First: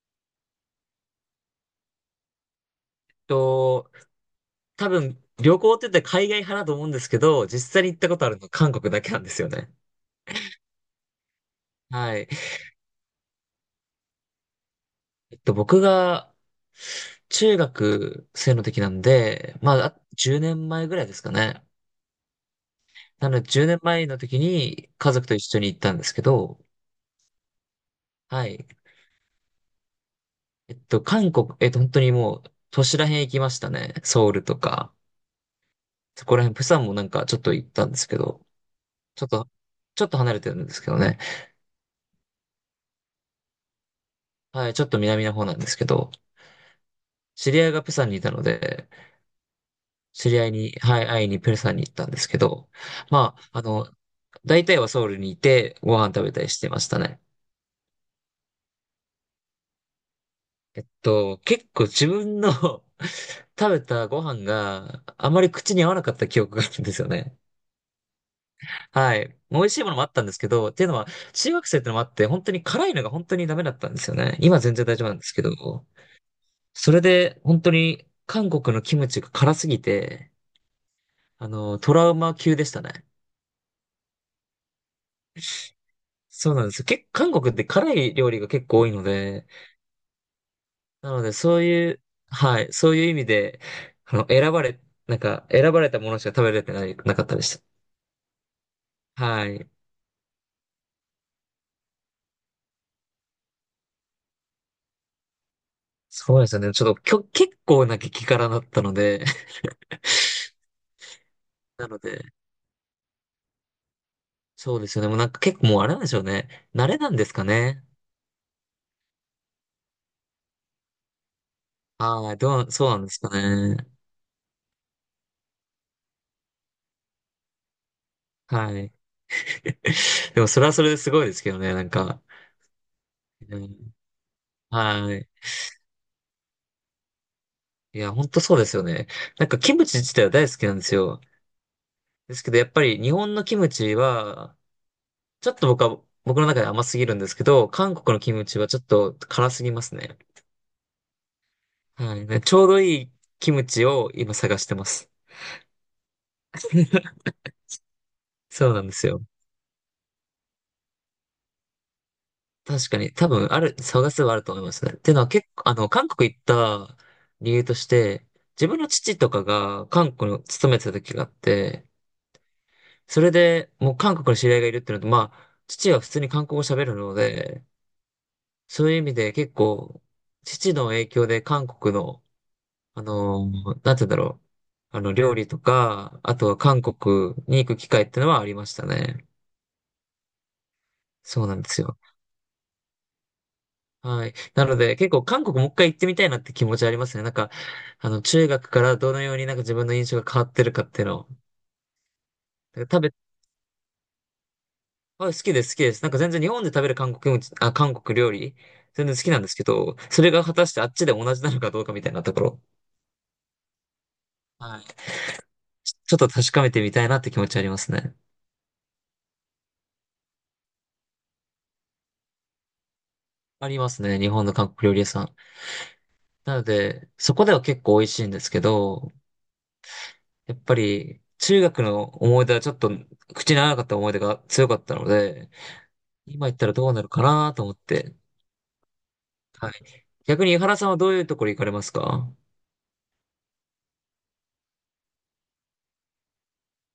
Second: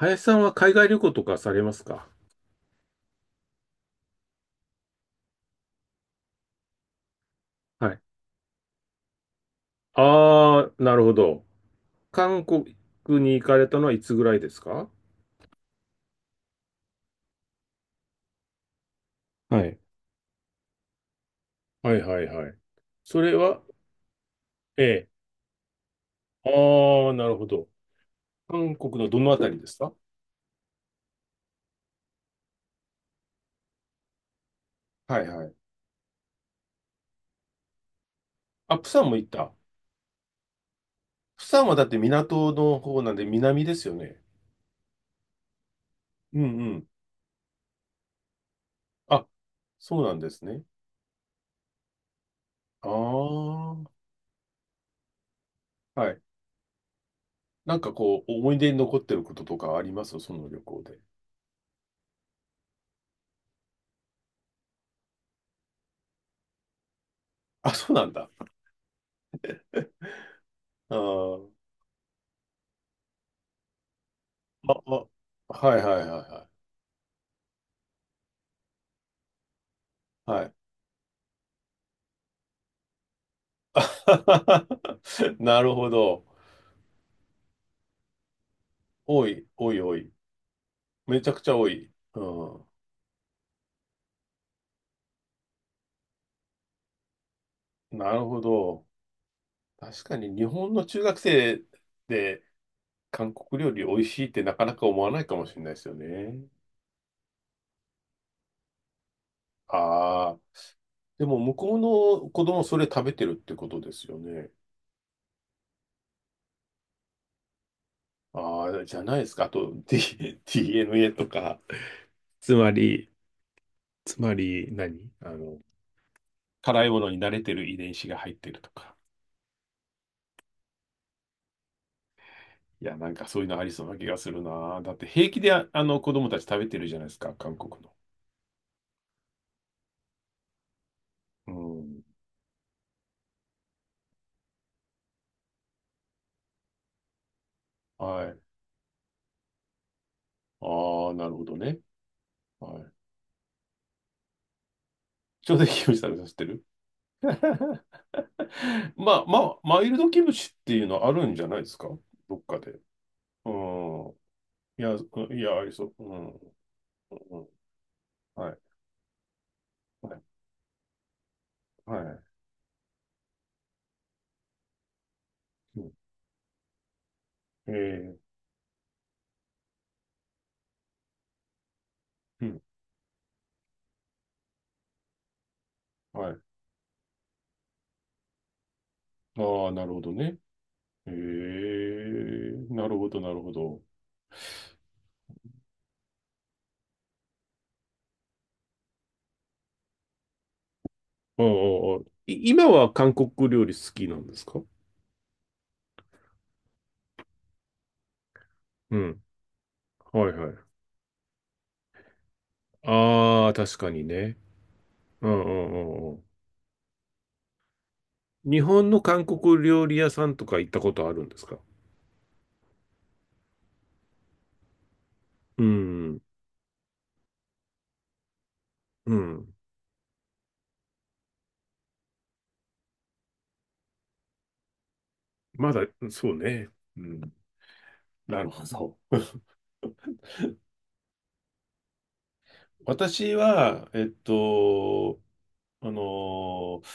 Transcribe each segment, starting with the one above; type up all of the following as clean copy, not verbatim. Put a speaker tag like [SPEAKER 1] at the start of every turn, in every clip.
[SPEAKER 1] 林さんは海外旅行とかされますか？
[SPEAKER 2] と、多分、旅行って言ったら海外派だと思うんですけど、実際に
[SPEAKER 1] は
[SPEAKER 2] 行っ
[SPEAKER 1] い。
[SPEAKER 2] たことあるの韓国だけなんですよね。
[SPEAKER 1] ああ、なるほど。
[SPEAKER 2] はい。
[SPEAKER 1] 韓国に行かれたのはいつぐらいですか？
[SPEAKER 2] 僕が、中学生の時なんで、
[SPEAKER 1] は
[SPEAKER 2] ま
[SPEAKER 1] い。
[SPEAKER 2] あ、10年前ぐらいですかね。
[SPEAKER 1] はいはいはい。そ
[SPEAKER 2] な
[SPEAKER 1] れ
[SPEAKER 2] ので、
[SPEAKER 1] は、
[SPEAKER 2] 10年前の時
[SPEAKER 1] え
[SPEAKER 2] に
[SPEAKER 1] え。
[SPEAKER 2] 家族と一緒に行ったんですけ
[SPEAKER 1] あ
[SPEAKER 2] ど、
[SPEAKER 1] あ、なるほど。
[SPEAKER 2] はい。
[SPEAKER 1] 韓国のどのあたりですか？
[SPEAKER 2] 韓国、本当にもう、都市らへん行きましたね。ソウルとか、
[SPEAKER 1] はいはい。
[SPEAKER 2] そこらへんプサンもなんかちょっと行ったんですけど、
[SPEAKER 1] あ、釜山も
[SPEAKER 2] ちょ
[SPEAKER 1] 行っ
[SPEAKER 2] っと、
[SPEAKER 1] た。
[SPEAKER 2] ちょっと離れてるんですけどね。
[SPEAKER 1] 釜山はだって港の方なんで南ですよね。
[SPEAKER 2] はい、ちょっと南の方なんですけど、
[SPEAKER 1] うんうん。
[SPEAKER 2] 知り合いがプサンにいたので、
[SPEAKER 1] あ、そうなんで
[SPEAKER 2] 知り
[SPEAKER 1] す
[SPEAKER 2] 合い
[SPEAKER 1] ね。
[SPEAKER 2] に、はい、会いにプサンに行ったんですけど、
[SPEAKER 1] あ
[SPEAKER 2] まあ、
[SPEAKER 1] あ、
[SPEAKER 2] 大体はソウルにいてご飯
[SPEAKER 1] はい。
[SPEAKER 2] 食べたりしてましたね。
[SPEAKER 1] なんかこう、思い出に残ってることとかありますその旅行で。
[SPEAKER 2] 結構自分の 食べたご飯があまり口に合わなかった記憶があるんですよね。
[SPEAKER 1] あ、そうなんだ。
[SPEAKER 2] はい。美味しいものもあったんですけど、っていう
[SPEAKER 1] あ
[SPEAKER 2] のは、中学
[SPEAKER 1] あ。
[SPEAKER 2] 生ってのもあって、本当に辛いのが本当にダメだったんですよね。今
[SPEAKER 1] あ、
[SPEAKER 2] 全然大丈
[SPEAKER 1] あ
[SPEAKER 2] 夫なんですけ
[SPEAKER 1] はい
[SPEAKER 2] ど、
[SPEAKER 1] はいはいは
[SPEAKER 2] それで本当に韓国のキムチが辛すぎ
[SPEAKER 1] い。
[SPEAKER 2] て、
[SPEAKER 1] はい。
[SPEAKER 2] トラウマ級でしたね。
[SPEAKER 1] なるほど。
[SPEAKER 2] そうなんですよ。韓国って辛い料理が結構多いの
[SPEAKER 1] 多い、
[SPEAKER 2] で、
[SPEAKER 1] 多い、多い。
[SPEAKER 2] な
[SPEAKER 1] め
[SPEAKER 2] の
[SPEAKER 1] ちゃ
[SPEAKER 2] で、
[SPEAKER 1] くちゃ
[SPEAKER 2] そう
[SPEAKER 1] 多
[SPEAKER 2] い
[SPEAKER 1] い。
[SPEAKER 2] う、
[SPEAKER 1] う
[SPEAKER 2] は
[SPEAKER 1] ん。
[SPEAKER 2] い、そういう意味で、あの、選ばれ、選ばれたものしか食べれてない、なかったでし
[SPEAKER 1] なるほど。
[SPEAKER 2] た。はい。
[SPEAKER 1] 確かに日本の中学生で韓国料理美味しいってなかなか思わないかもしれないですよ
[SPEAKER 2] そう
[SPEAKER 1] ね。
[SPEAKER 2] ですよね。ちょっと、きょ、結構な激辛だったので、
[SPEAKER 1] ああ。でも 向こう
[SPEAKER 2] なので、
[SPEAKER 1] の子供それ食べてるってことですよね。
[SPEAKER 2] そうですよね。もうなんか結構もうあれなんでしょうね。慣れなんですかね。
[SPEAKER 1] ああ、じゃないですか。あと、DNA とか。
[SPEAKER 2] はい、
[SPEAKER 1] つま
[SPEAKER 2] そうなん
[SPEAKER 1] り、
[SPEAKER 2] ですかね。
[SPEAKER 1] つまり何あの、辛いものに慣れてる遺伝子が入ってると
[SPEAKER 2] はい。
[SPEAKER 1] か。
[SPEAKER 2] でも、それはそれですごいですけどね、なんか。
[SPEAKER 1] いや、なんかそういうの
[SPEAKER 2] う
[SPEAKER 1] ありそう
[SPEAKER 2] ん、
[SPEAKER 1] な気がするな。だって
[SPEAKER 2] はい。
[SPEAKER 1] 平気であの子供たち食べてるじゃないですか、韓国の。
[SPEAKER 2] いや、ほんとそうですよね。なんか、キムチ自体は大好きなんですよ。
[SPEAKER 1] うん。
[SPEAKER 2] ですけど、やっぱり日本のキムチは、ちょっと僕は、僕の中で甘すぎるんですけど、韓国の
[SPEAKER 1] は
[SPEAKER 2] キ
[SPEAKER 1] い。
[SPEAKER 2] ムチはちょっと辛すぎますね。
[SPEAKER 1] ああ、なるほどね。
[SPEAKER 2] はい。ねちょう
[SPEAKER 1] は
[SPEAKER 2] ど
[SPEAKER 1] い。
[SPEAKER 2] いいキムチを今探してます。
[SPEAKER 1] ちょうどいいキムチ食べさせてる
[SPEAKER 2] そうなんです
[SPEAKER 1] ま
[SPEAKER 2] よ。
[SPEAKER 1] あ、まあ、マイルドキムチっていうのあるんじゃないですか、どっかで？
[SPEAKER 2] 確かに、多分
[SPEAKER 1] う
[SPEAKER 2] ある、探
[SPEAKER 1] ん。
[SPEAKER 2] せばあると思いま
[SPEAKER 1] い
[SPEAKER 2] すね。
[SPEAKER 1] や、
[SPEAKER 2] っ
[SPEAKER 1] う
[SPEAKER 2] ていうのは
[SPEAKER 1] んい
[SPEAKER 2] 結
[SPEAKER 1] や、
[SPEAKER 2] 構、
[SPEAKER 1] ありそう。う
[SPEAKER 2] 韓
[SPEAKER 1] ん。
[SPEAKER 2] 国行った
[SPEAKER 1] うん。
[SPEAKER 2] 理由として、
[SPEAKER 1] はい。
[SPEAKER 2] 自分の父とかが韓
[SPEAKER 1] はい。
[SPEAKER 2] 国に勤めてた時があって、
[SPEAKER 1] はい。
[SPEAKER 2] それでもう韓国の知り合いがいるっていうのと、まあ、
[SPEAKER 1] う
[SPEAKER 2] 父
[SPEAKER 1] ん
[SPEAKER 2] は普通に韓国語喋るので、
[SPEAKER 1] えー
[SPEAKER 2] そういう意味で結構、父の影響で韓国の
[SPEAKER 1] うん。
[SPEAKER 2] なんて言うんだろう。料理とか、
[SPEAKER 1] は
[SPEAKER 2] あ
[SPEAKER 1] い。
[SPEAKER 2] とは韓国に行く機会ってのはありましたね。
[SPEAKER 1] ああ、なるほどね。え
[SPEAKER 2] そうなんですよ。
[SPEAKER 1] えなるほど、なるほど。
[SPEAKER 2] はい。なので、結構韓国もう一回行ってみたいなって気持ちありますね。なんか、中学からどのようになんか自分の印象が変わってるかっていうのを。
[SPEAKER 1] うんうん今
[SPEAKER 2] だ
[SPEAKER 1] は
[SPEAKER 2] から食
[SPEAKER 1] 韓
[SPEAKER 2] べ、
[SPEAKER 1] 国料理好きなんですか？
[SPEAKER 2] あ、好きです、好きです。なんか全然日本で食べる韓国料理、
[SPEAKER 1] う
[SPEAKER 2] 全然好
[SPEAKER 1] ん。
[SPEAKER 2] きなんですけど、そ
[SPEAKER 1] は
[SPEAKER 2] れ
[SPEAKER 1] い
[SPEAKER 2] が
[SPEAKER 1] は
[SPEAKER 2] 果た
[SPEAKER 1] い。
[SPEAKER 2] してあっちで同じなのかどうかみたいなところ。
[SPEAKER 1] ああ、確かにね。
[SPEAKER 2] はい。
[SPEAKER 1] うんうん
[SPEAKER 2] ち
[SPEAKER 1] うん
[SPEAKER 2] ょち
[SPEAKER 1] う
[SPEAKER 2] ょっと確かめてみたいなって気持ちありますね。
[SPEAKER 1] ん。日本の韓国料理屋さんとか行ったことあるんですか？
[SPEAKER 2] ありますね、日本の韓国料理屋さん。
[SPEAKER 1] うん。
[SPEAKER 2] なので、そこでは結構美味しいんですけど、
[SPEAKER 1] うん。
[SPEAKER 2] やっぱり中学の思い出はちょっと口に合わなかった思い出が強かったので、
[SPEAKER 1] まだ、そう
[SPEAKER 2] 今行った
[SPEAKER 1] ね。
[SPEAKER 2] らどう
[SPEAKER 1] う
[SPEAKER 2] なるか
[SPEAKER 1] ん。
[SPEAKER 2] なと思って。
[SPEAKER 1] なるほど。
[SPEAKER 2] はい。逆に井原さんはどういうところ行かれますか？
[SPEAKER 1] 私は、あのー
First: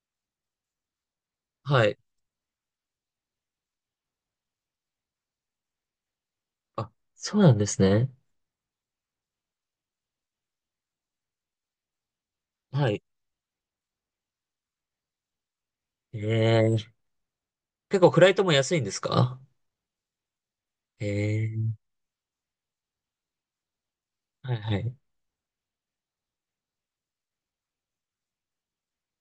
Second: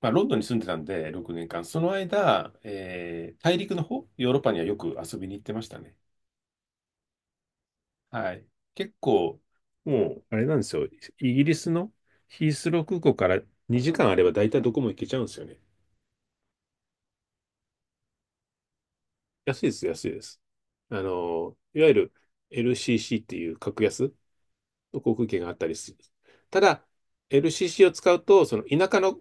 [SPEAKER 1] まあ、ロンドンに住んでたんで、6年間。そ
[SPEAKER 2] は
[SPEAKER 1] の
[SPEAKER 2] い。
[SPEAKER 1] 間、大陸の方、ヨーロッパにはよく遊びに行ってましたね。
[SPEAKER 2] あ、そうなんですね。
[SPEAKER 1] はい。結構、もう、あれなんですよ。イギリスのヒースロー
[SPEAKER 2] は
[SPEAKER 1] 空
[SPEAKER 2] い。
[SPEAKER 1] 港から2時間あれば大体どこも行けちゃうんですよね。
[SPEAKER 2] ええ結構フライトも安いんですか？
[SPEAKER 1] 安いです、安いです。
[SPEAKER 2] え
[SPEAKER 1] い
[SPEAKER 2] え
[SPEAKER 1] わゆる LCC っていう格安
[SPEAKER 2] はいはい。う
[SPEAKER 1] の航空券があったりする。ただ、LCC を使うと、その田舎の、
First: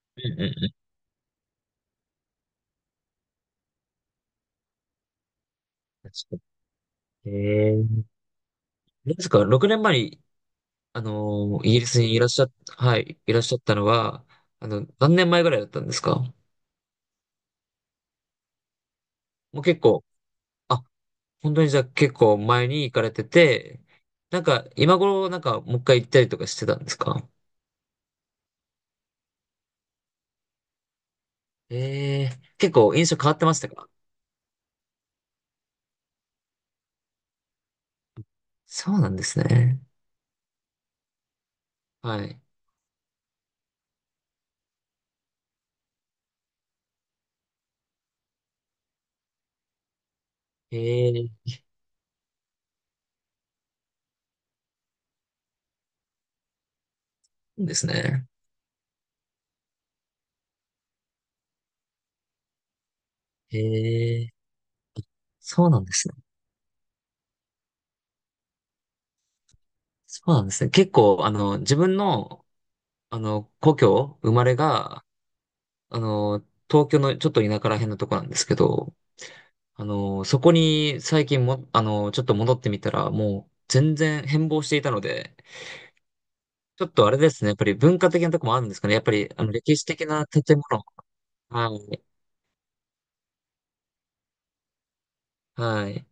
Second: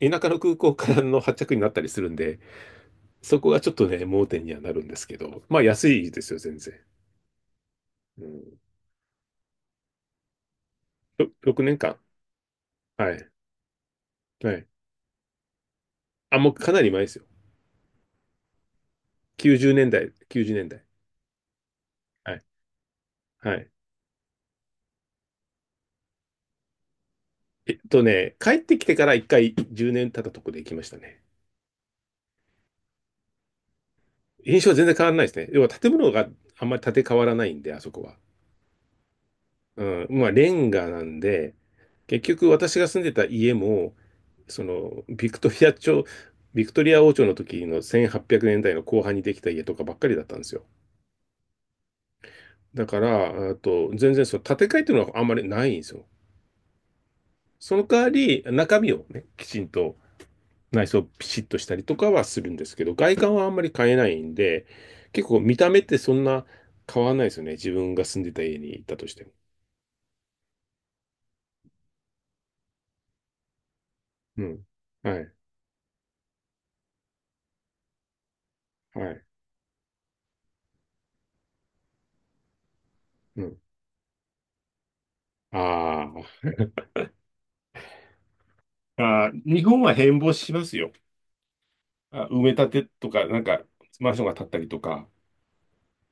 [SPEAKER 1] 田
[SPEAKER 2] ん
[SPEAKER 1] 舎
[SPEAKER 2] う
[SPEAKER 1] の
[SPEAKER 2] んう
[SPEAKER 1] 空港
[SPEAKER 2] ん。
[SPEAKER 1] からの発着になったりするんで、そこがちょっとね、盲点にはなるんですけど、まあ安い
[SPEAKER 2] 確
[SPEAKER 1] です
[SPEAKER 2] か
[SPEAKER 1] よ、全然。
[SPEAKER 2] にええ
[SPEAKER 1] うん、
[SPEAKER 2] どうですか？ 6 年前に、
[SPEAKER 1] 6
[SPEAKER 2] イ
[SPEAKER 1] 年
[SPEAKER 2] ギリ
[SPEAKER 1] 間。
[SPEAKER 2] スにいらっしゃっ、は
[SPEAKER 1] は
[SPEAKER 2] い、
[SPEAKER 1] い。
[SPEAKER 2] いらっしゃったのは、
[SPEAKER 1] はい。
[SPEAKER 2] 何年前ぐらいだったんですか？
[SPEAKER 1] あ、もうかなり前ですよ。
[SPEAKER 2] もう
[SPEAKER 1] 90
[SPEAKER 2] 結
[SPEAKER 1] 年
[SPEAKER 2] 構、
[SPEAKER 1] 代、90年
[SPEAKER 2] あ、
[SPEAKER 1] 代。
[SPEAKER 2] 本当にじゃあ結
[SPEAKER 1] は
[SPEAKER 2] 構
[SPEAKER 1] い
[SPEAKER 2] 前に行かれて
[SPEAKER 1] はい。
[SPEAKER 2] て、なんか今頃なんかもう一回行ったりとかしてたんですか？
[SPEAKER 1] 帰ってきてから一回10年経ったとこで行きましたね。
[SPEAKER 2] ええー結構印象変わってましたか？
[SPEAKER 1] 印象は全然変わらないですね。要は建物があんまり建て替わらないんで、あそこは。
[SPEAKER 2] そうなんですね。
[SPEAKER 1] うん、まあレンガなんで、
[SPEAKER 2] は
[SPEAKER 1] 結
[SPEAKER 2] い。
[SPEAKER 1] 局私が住んでた家も、そのビクトリア朝、ビクトリア王朝の時の1800年代の後半にできた家とかばっかりだったんですよ。
[SPEAKER 2] ええ
[SPEAKER 1] だから、あと全然その建て替えっていうのはあんまりないんですよ。
[SPEAKER 2] そうで
[SPEAKER 1] その
[SPEAKER 2] す
[SPEAKER 1] 代わ
[SPEAKER 2] ね。
[SPEAKER 1] り中身をね、きちんと内装ピシッとしたりとかはするんですけど、外観はあんまり変えない
[SPEAKER 2] え
[SPEAKER 1] ん
[SPEAKER 2] え
[SPEAKER 1] で、結構見
[SPEAKER 2] そ
[SPEAKER 1] た
[SPEAKER 2] う
[SPEAKER 1] 目
[SPEAKER 2] な
[SPEAKER 1] っ
[SPEAKER 2] んで
[SPEAKER 1] て
[SPEAKER 2] す
[SPEAKER 1] そ
[SPEAKER 2] ね。
[SPEAKER 1] んな変わらないですよね。自分が住んでた家に行ったとしても。
[SPEAKER 2] そうなんですね。結構、あの、自分の、あの、故郷、生
[SPEAKER 1] う
[SPEAKER 2] まれ
[SPEAKER 1] ん。
[SPEAKER 2] が、
[SPEAKER 1] はい。
[SPEAKER 2] あの、東京のちょっと田舎ら辺のとこなんですけど、
[SPEAKER 1] はい。
[SPEAKER 2] そこに最近も、ちょっと戻ってみたら、
[SPEAKER 1] う
[SPEAKER 2] もう
[SPEAKER 1] ん。
[SPEAKER 2] 全然変貌していたので、
[SPEAKER 1] あ
[SPEAKER 2] ちょっとあれですね。やっぱり文化的なとこもあるんですかね。やっぱ
[SPEAKER 1] あ。
[SPEAKER 2] り、
[SPEAKER 1] あー、日
[SPEAKER 2] 歴
[SPEAKER 1] 本
[SPEAKER 2] 史
[SPEAKER 1] は
[SPEAKER 2] 的
[SPEAKER 1] 変
[SPEAKER 2] な
[SPEAKER 1] 貌し
[SPEAKER 2] 建
[SPEAKER 1] ます
[SPEAKER 2] 物。
[SPEAKER 1] よ。
[SPEAKER 2] はい。
[SPEAKER 1] あ、埋め立てとか、なんか、マンションが建ったりとか、
[SPEAKER 2] はい。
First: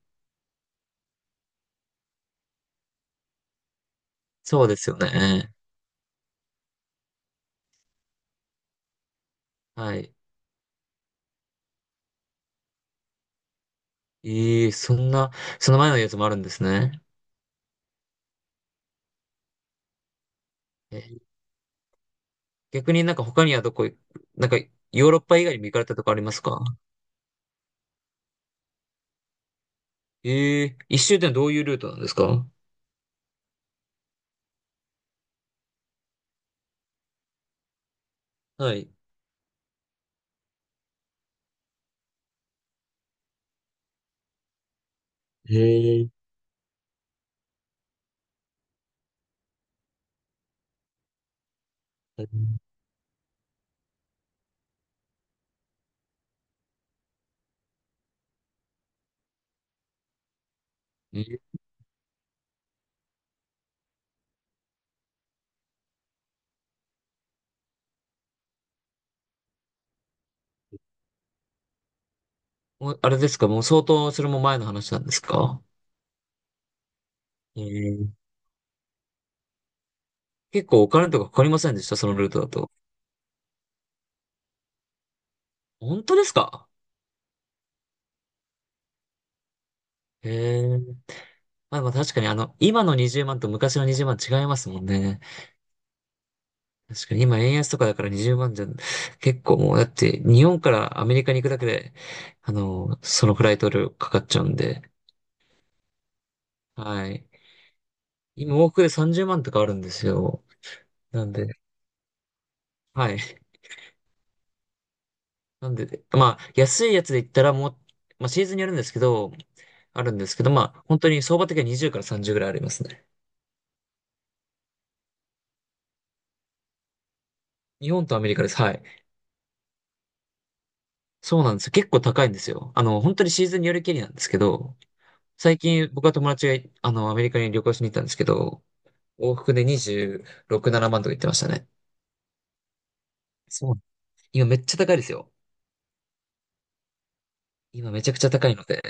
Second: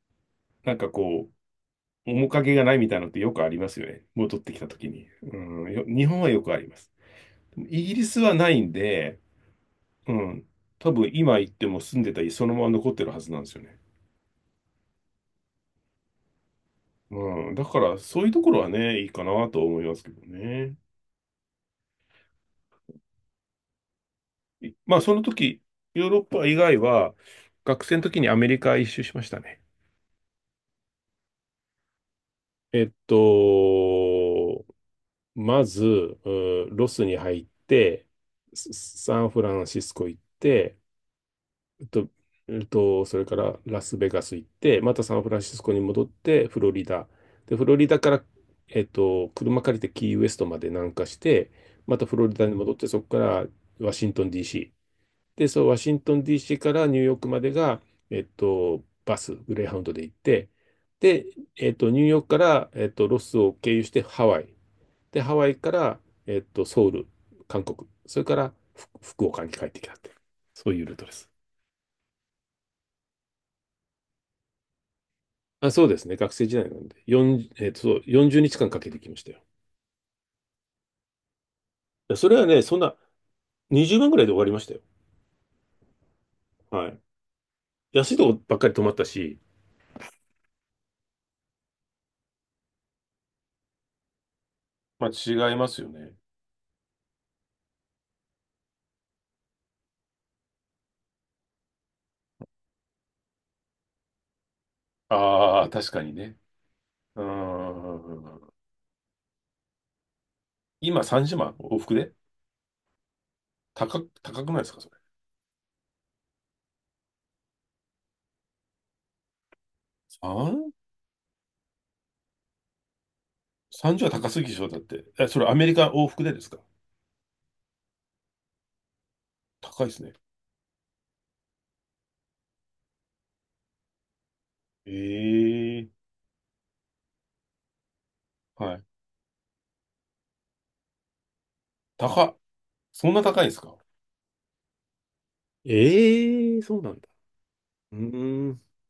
[SPEAKER 1] なんかこう、面影がないみたいなのってよくありますよね。戻ってき
[SPEAKER 2] そ
[SPEAKER 1] た
[SPEAKER 2] うで
[SPEAKER 1] 時
[SPEAKER 2] すよ
[SPEAKER 1] に。
[SPEAKER 2] ね。
[SPEAKER 1] うん。日本はよくあります。でもイギリスはないんで、
[SPEAKER 2] はい。
[SPEAKER 1] うん。多分今行っても住んでた家そのまま残ってるはずなんですよね。
[SPEAKER 2] ええ、そんな、その前のやつもあるんですね。
[SPEAKER 1] うん、だからそういうところはね、いいかなと思いますけどね。
[SPEAKER 2] えー逆になんか他にはどこ、なんか、
[SPEAKER 1] まあ
[SPEAKER 2] ヨー
[SPEAKER 1] そ
[SPEAKER 2] ロッ
[SPEAKER 1] の
[SPEAKER 2] パ以外に
[SPEAKER 1] 時、
[SPEAKER 2] も行かれたと
[SPEAKER 1] ヨー
[SPEAKER 2] こあ
[SPEAKER 1] ロ
[SPEAKER 2] り
[SPEAKER 1] ッ
[SPEAKER 2] ます
[SPEAKER 1] パ以
[SPEAKER 2] か？
[SPEAKER 1] 外は、学生の時にアメリカ一周しましたね。
[SPEAKER 2] ええ、一周ってのはどういうルートなんですか？
[SPEAKER 1] えっと、まず、うんロスに入って、
[SPEAKER 2] はい。
[SPEAKER 1] サンフランシスコ行って、えっと、それからラスベガス行って、またサンフランシ
[SPEAKER 2] へ
[SPEAKER 1] スコに戻っ
[SPEAKER 2] え。
[SPEAKER 1] て、フロリダ。で、フロリダから、車借りてキーウエストまで南下して、またフ
[SPEAKER 2] え
[SPEAKER 1] ロリダに
[SPEAKER 2] ー
[SPEAKER 1] 戻って、そこからワシントン DC。で、そう、ワシントン DC からニューヨークまでが、バス、グレーハウンドで行って、で、ニューヨークから、ロスを経由してハワイ。で、ハワイから、ソウル、韓国。それから、福岡に帰ってきたって。そういうルートです。
[SPEAKER 2] もうあれですかもう相当、それも前の話なんですか？
[SPEAKER 1] あ、そうですね。学生時代なんで。
[SPEAKER 2] え
[SPEAKER 1] 40、そう日
[SPEAKER 2] え、
[SPEAKER 1] 間かんかけてきましたよ。い
[SPEAKER 2] 結構お金とかかかりませんでしたその
[SPEAKER 1] やそ
[SPEAKER 2] ルー
[SPEAKER 1] れ
[SPEAKER 2] ト
[SPEAKER 1] は
[SPEAKER 2] だ
[SPEAKER 1] ね、
[SPEAKER 2] と。
[SPEAKER 1] そんな20万ぐらいで終わりましたよ。
[SPEAKER 2] 本当ですか？
[SPEAKER 1] はい。安いとこばっかり泊まったし、
[SPEAKER 2] へえ。まあ、まあ確かにあの、今の20万と昔の20万違いますもん
[SPEAKER 1] まあ
[SPEAKER 2] ね。
[SPEAKER 1] 違いますよね。
[SPEAKER 2] 確かに今円安とかだから20万じゃ、結構もうだって日本からアメリカに行くだけで、そのフライト料かかっちゃうんで、
[SPEAKER 1] ああ、確かにね。
[SPEAKER 2] は
[SPEAKER 1] うー
[SPEAKER 2] い。今
[SPEAKER 1] ん。
[SPEAKER 2] 往復で30万とかあるんですよ。
[SPEAKER 1] 今
[SPEAKER 2] なん
[SPEAKER 1] 30
[SPEAKER 2] で、
[SPEAKER 1] 万往復で
[SPEAKER 2] はい。
[SPEAKER 1] 高くないですかそれ？
[SPEAKER 2] なんで、まあ安いやつで言ったらもう、まあシーズンによるんですけど、あるんですけど、
[SPEAKER 1] 三
[SPEAKER 2] まあ本当に相場的には20から30ぐらいありますね。
[SPEAKER 1] ?30 は高すぎでしょ？だって、え、それアメリカ往復でですか？
[SPEAKER 2] 日本とアメリカです。はい。
[SPEAKER 1] 高いですね。
[SPEAKER 2] そうなんですよ。結構高いんですよ。本当にシーズンによりけりなんですけど、最
[SPEAKER 1] え
[SPEAKER 2] 近
[SPEAKER 1] え
[SPEAKER 2] 僕は友達がい、あの、アメリカに旅行しに行ったんですけど、
[SPEAKER 1] はい。
[SPEAKER 2] 往復で26、7万とか言ってましたね。
[SPEAKER 1] 高っ。そんな高いんです
[SPEAKER 2] そ
[SPEAKER 1] か？
[SPEAKER 2] う。今めっちゃ高いですよ。
[SPEAKER 1] ええそうなんだ。
[SPEAKER 2] 今
[SPEAKER 1] うー
[SPEAKER 2] めちゃくちゃ高い
[SPEAKER 1] ん、
[SPEAKER 2] ので。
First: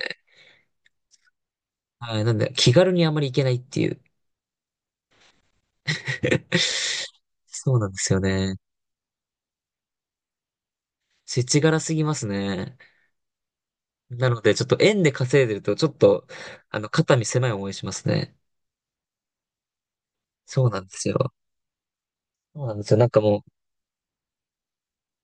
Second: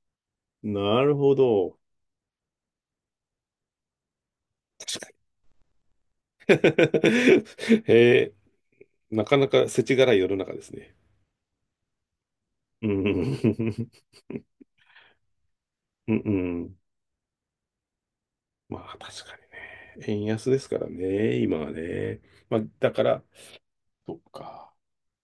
[SPEAKER 1] なるほど。
[SPEAKER 2] はい。なんで、気軽にあまり行けないっていう。そう なんですよ
[SPEAKER 1] え
[SPEAKER 2] ね。
[SPEAKER 1] なかなか世知辛い世の中ですね。
[SPEAKER 2] 世知辛すぎますね。
[SPEAKER 1] うん。
[SPEAKER 2] なので、ちょっと円で稼いでると、ちょっ
[SPEAKER 1] うん
[SPEAKER 2] と、
[SPEAKER 1] うん。
[SPEAKER 2] 肩身狭い思いしますね。
[SPEAKER 1] まあ確かにね。円安で
[SPEAKER 2] そ
[SPEAKER 1] す
[SPEAKER 2] う
[SPEAKER 1] か
[SPEAKER 2] なん
[SPEAKER 1] ら
[SPEAKER 2] ですよ。
[SPEAKER 1] ね、今はね。まあ
[SPEAKER 2] そうなんで
[SPEAKER 1] だ
[SPEAKER 2] すよ。
[SPEAKER 1] か
[SPEAKER 2] なんか
[SPEAKER 1] ら、
[SPEAKER 2] もう、
[SPEAKER 1] そっか。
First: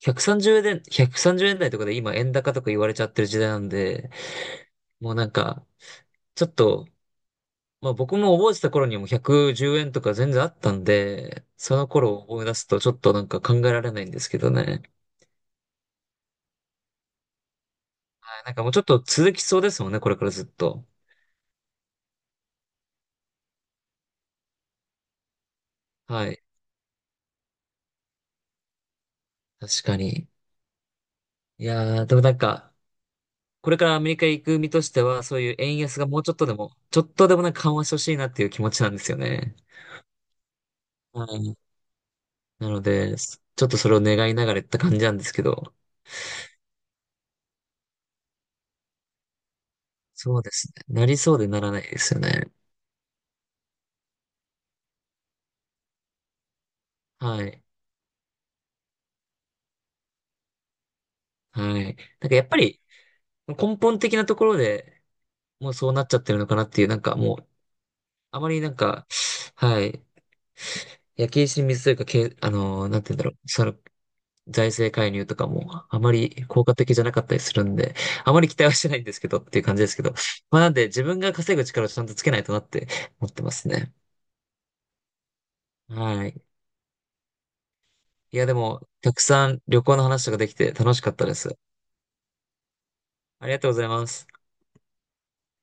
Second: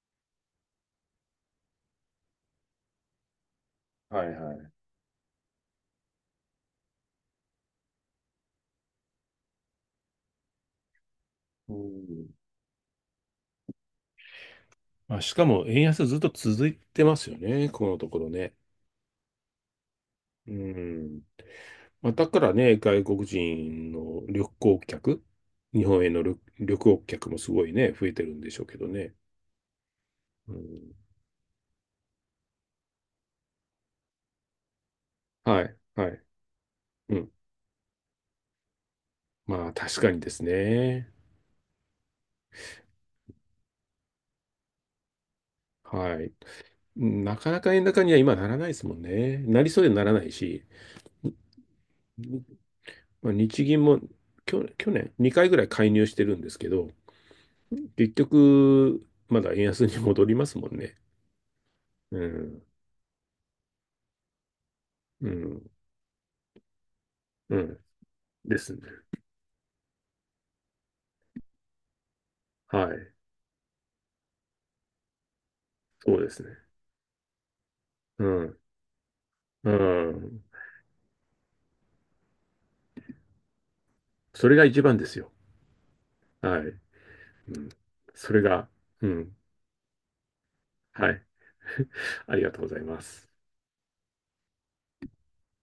[SPEAKER 2] 130円、130円台とかで今円高とか言われちゃってる時代なんで、
[SPEAKER 1] はいはい。
[SPEAKER 2] もうなんか、ちょっと、まあ僕も覚えてた頃にはもう110円とか全然あったんで、
[SPEAKER 1] う
[SPEAKER 2] その頃を
[SPEAKER 1] ん。
[SPEAKER 2] 思い出すとちょっとなんか考えられないんですけどね。
[SPEAKER 1] まあしかも円安ずっと続いてますよね、このところ
[SPEAKER 2] はい、な
[SPEAKER 1] ね。
[SPEAKER 2] んかもうちょっと続きそうですもんね、これからずっ
[SPEAKER 1] う
[SPEAKER 2] と。
[SPEAKER 1] ん。まあだからね、外国人の旅行客、日本への
[SPEAKER 2] はい。
[SPEAKER 1] 旅行客もすごいね、増えてるんでしょうけどね。
[SPEAKER 2] 確かに。
[SPEAKER 1] うん。
[SPEAKER 2] いやー、でもなんか、これからアメリカ行く身としては、そういう
[SPEAKER 1] はい、
[SPEAKER 2] 円安が
[SPEAKER 1] は
[SPEAKER 2] もう
[SPEAKER 1] い。
[SPEAKER 2] ちょっとでも、ちょっ
[SPEAKER 1] う
[SPEAKER 2] と
[SPEAKER 1] ん
[SPEAKER 2] でもなんか緩和してほしいなっていう気持ちなんですよね。
[SPEAKER 1] まあ確かにですね。
[SPEAKER 2] はい。なので、ちょっとそれを願いながらやった感じなんですけど、
[SPEAKER 1] はい。なかなか円高には今ならないですもんね。なりそうでならない
[SPEAKER 2] そうで
[SPEAKER 1] し、
[SPEAKER 2] すね。なり
[SPEAKER 1] に
[SPEAKER 2] そうでならないですよ
[SPEAKER 1] に
[SPEAKER 2] ね。
[SPEAKER 1] まあ、日銀も去年2回ぐらい介入してるんですけど、
[SPEAKER 2] はい。
[SPEAKER 1] 結局まだ円安に戻りますもんね。
[SPEAKER 2] はい。
[SPEAKER 1] う
[SPEAKER 2] なんかやっぱ
[SPEAKER 1] ん、
[SPEAKER 2] り根本的なところで、
[SPEAKER 1] う
[SPEAKER 2] も
[SPEAKER 1] ん、
[SPEAKER 2] うそうなっちゃってるのかなっていう、なんかもう、
[SPEAKER 1] うん。
[SPEAKER 2] あま
[SPEAKER 1] で
[SPEAKER 2] りな
[SPEAKER 1] す
[SPEAKER 2] ん
[SPEAKER 1] ね。
[SPEAKER 2] か、はい、焼け石に水というか、け、あ
[SPEAKER 1] は
[SPEAKER 2] のーなんて
[SPEAKER 1] い。
[SPEAKER 2] 言うんだろう、その、財政介入とかもあま
[SPEAKER 1] そうです
[SPEAKER 2] り
[SPEAKER 1] ね。
[SPEAKER 2] 効果的じゃなかったりするんで、
[SPEAKER 1] う
[SPEAKER 2] あまり期
[SPEAKER 1] ん、
[SPEAKER 2] 待はしてないんですけどっていう
[SPEAKER 1] う
[SPEAKER 2] 感じですけど、
[SPEAKER 1] ん。
[SPEAKER 2] まあなんで自分が稼ぐ力をちゃんとつけないとなって思ってますね。
[SPEAKER 1] それが一番ですよ。
[SPEAKER 2] はい。
[SPEAKER 1] はい。うん、そ
[SPEAKER 2] い
[SPEAKER 1] れ
[SPEAKER 2] やで
[SPEAKER 1] が、
[SPEAKER 2] も、
[SPEAKER 1] う
[SPEAKER 2] たく
[SPEAKER 1] ん。
[SPEAKER 2] さん旅行の話とかできて楽し
[SPEAKER 1] は
[SPEAKER 2] かっ
[SPEAKER 1] い。
[SPEAKER 2] たです。
[SPEAKER 1] ありがとうございます。
[SPEAKER 2] ありがとうございます。